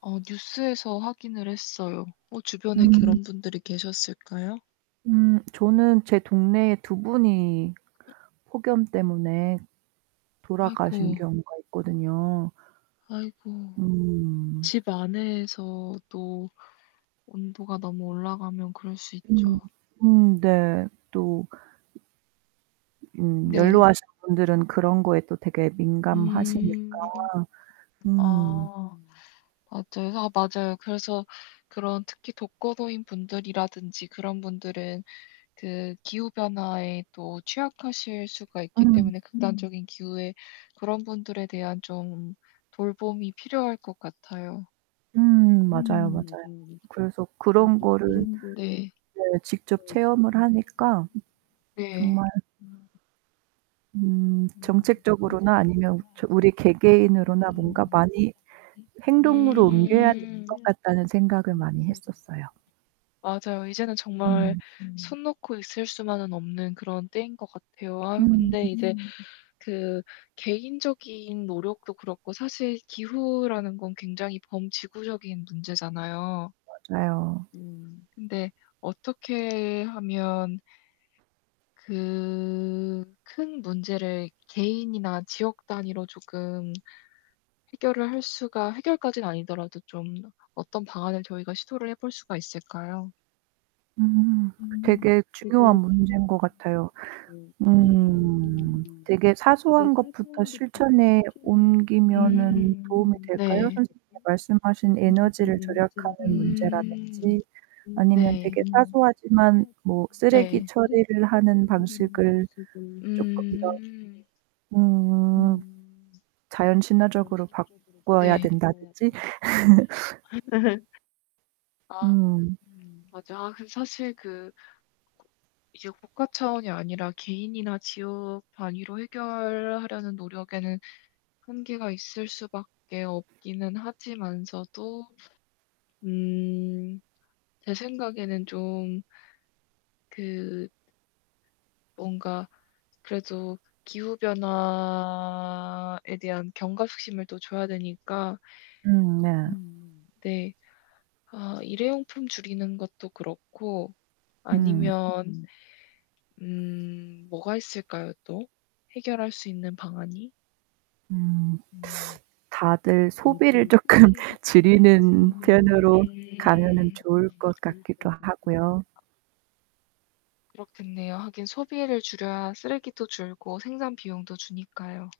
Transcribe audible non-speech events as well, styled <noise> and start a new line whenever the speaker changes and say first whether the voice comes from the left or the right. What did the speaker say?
left: 어 뉴스에서 확인을 했어요. 어 주변에
right: 음.
left: 그런 분들이 계셨을까요?
right: 음 저는 제 동네에 두 분이 폭염 때문에
left: 아이고.
right: 돌아가신 경우가 있거든요.
left: 아이고.
right: 음.
left: 집 안에서도 온도가 너무 올라가면 그럴 수
right: 음
left: 있죠.
right: 음 네. 또 음
left: 네.
right: 연로하신 분들은 그런거에 또 되게 민감하시니까.
left: 음.
right: 음.
left: 아 <unintelligible> 맞아요. 그래서 그런 특히 독거노인분들이라든지 그런 분들은 그 기후변화에 또 취약하실 수가 있기
right: 음.
left: 때문에 극단적인 기후에 그런 분들에 대한 좀 돌봄이 필요할 것 같아요.
right: 음 맞아요, 맞아요. 그래서 그런 거를
left: 네.
right: 네 직접 체험을 하니까
left: 네.
right: 정말 음
left: 음.
right: 정책적으로나 아니면 저 우리 개개인으로나 뭔가 많이 행동으로 옮겨야 될 것 같다는 생각을 많이 했었어요.
left: 맞아요. 이제는 정말
right: 음.
left: 손 놓고 있을 수만은 없는 그런 때인 것 같아요. 아유
right: 음.
left: 근데 이제 그 개인적인 노력도 그렇고 사실 기후라는 건 굉장히 범지구적인 문제잖아요.
right: 맞아요.
left: 음 근데 어떻게 하면 그 큰 문제를 개인이나 지역 단위로 조금 해결을 할 수가 해결까지는 아니더라도 좀 어떤 방안을 저희가 시도를 해볼 수가 있을까요?
right: 음.
left: 음. 음. 네. 음. 네. 네. 음. 네.
right: 되게 중요한 문제인 것 같아요. 음 되게 사소한 것부터 실천에 옮기면은 도움이 될까요? 선생님께서 말씀하신 에너지를 절약하는 문제라든지 아니면 되게 사소하지만 뭐 쓰레기 처리를 하는 방식을 쪼끔 더 음. 자연 친화적으로 바꿔야 된다든지.
left: <laughs>
right: <laughs>
left: 아
right: 음.
left: 맞아. 아 그 사실 그 이게 국가 차원이 아니라 개인이나 지역 단위로 해결하려는 노력에는 한계가 있을 수밖에 없기는 하지만서도 음 제 생각에는 좀 그 뭔가 그래도 기후변화에 대한 경각심을 또 줘야 되니까
right: 음 네.
left: 네. 아 일회용품 줄이는 것도 그렇고
right: 음.
left: 아니면 음 뭐가 있을까요 또. 해결할 수 있는 방안이?
right: 음. 다들 소비를
left: 음.
right: 쪼끔 줄이는 편으로 가면은 좋을 것 같기도 하고요.
left: 그렇겠네요. 하긴 소비를 줄여야 쓰레기도 줄고 생산비용도 주니까요.